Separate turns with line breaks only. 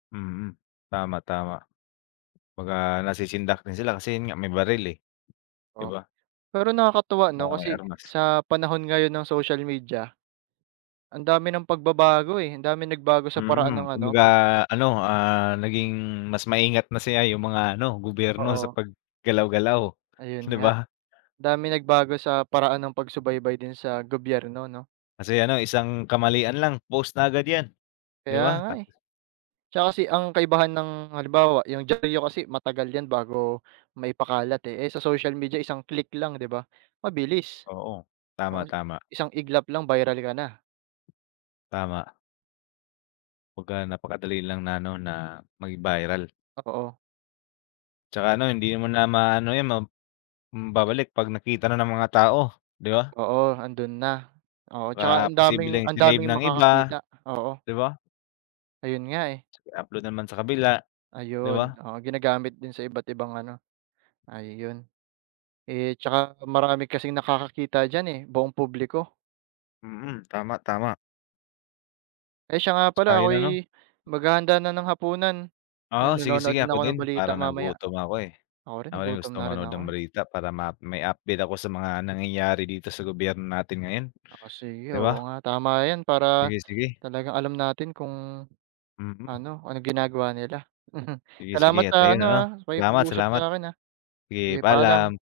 Mm, tama, tama. 'Pag, ah, nasisindak din sila kasi 'yun nga may baril, eh, di
Oh,
ba?
pero nakakatuwa ano
Oo, may
kasi
armas.
sa panahon ngayon ng social media, ang dami ng pagbabago, eh, ang daming nagbago sa paraan
Mm,
ng ano,
kumbaga
pag
ano, ah, naging mas maingat na siya 'yung mga ano gobyerno sa
Oo.
paggalaw-galaw,
Ayun
di
nga,
ba?
daming nagbago sa paraan ng pagsubaybay din sa gobyerno, 'no?
Kasi ano isang kamalian lang post na agad 'yan, di
Kaya
ba.
nga, eh. Tsaka kasi ang kaibahan ng halimbawa 'yung diyaryo kasi matagal 'yan bago maipakalat, eh. Eh, sa social media isang click lang, di ba, mabilis.
Oo,
Oo,
tama, tama.
isang iglap lang, viral ka na.
Tama. Pagka napakadali lang na ano, na maging viral.
Oo.
Tsaka ano hindi mo na maano 'yan ma mm, babalik 'pag nakita na ng mga tao, di ba?
Oo, ando'n na, oo, tsaka
Baka
ang daming
posibleng
ang
sinave
daming
ng iba,
makakakita, oo.
di ba?
Ayun nga, eh.
I-upload naman sa kabila, di ba?
Ayun, oo. Ginagamit din sa iba't ibang ano, ayun. Eh, tsaka marami kasing nakakakita diyan, eh, buong publiko.
Mm, tama, tama.
Eh, siya nga
Tsaka
pala
'yung ano
ako'y maghahanda na ng hapunan, ah,
Oo, sige,
manonood
sige
din
ako
ako ng
din.
balita
Parang
mamaya.
nagutom ako, eh,
Ako rin
ako din
nagutom
gusto
na rin
manood
ako,
ng
eh.
balita para ma may update ako sa mga nangyayari dito sa gobyerno natin ngayon,
Ah, sige,
di ba?
oo, nga, tama 'yan, para
Sige, sige.
talagang alam natin kung
Mm.
ano, anong ginagawa nila.
Sige
Salamat
sige at
sa
ayon
ano,
ano,
ah,
salamat
pakikipag-usap
salamat,
sa'kin, ah,
sige
sige paalam.
paalam.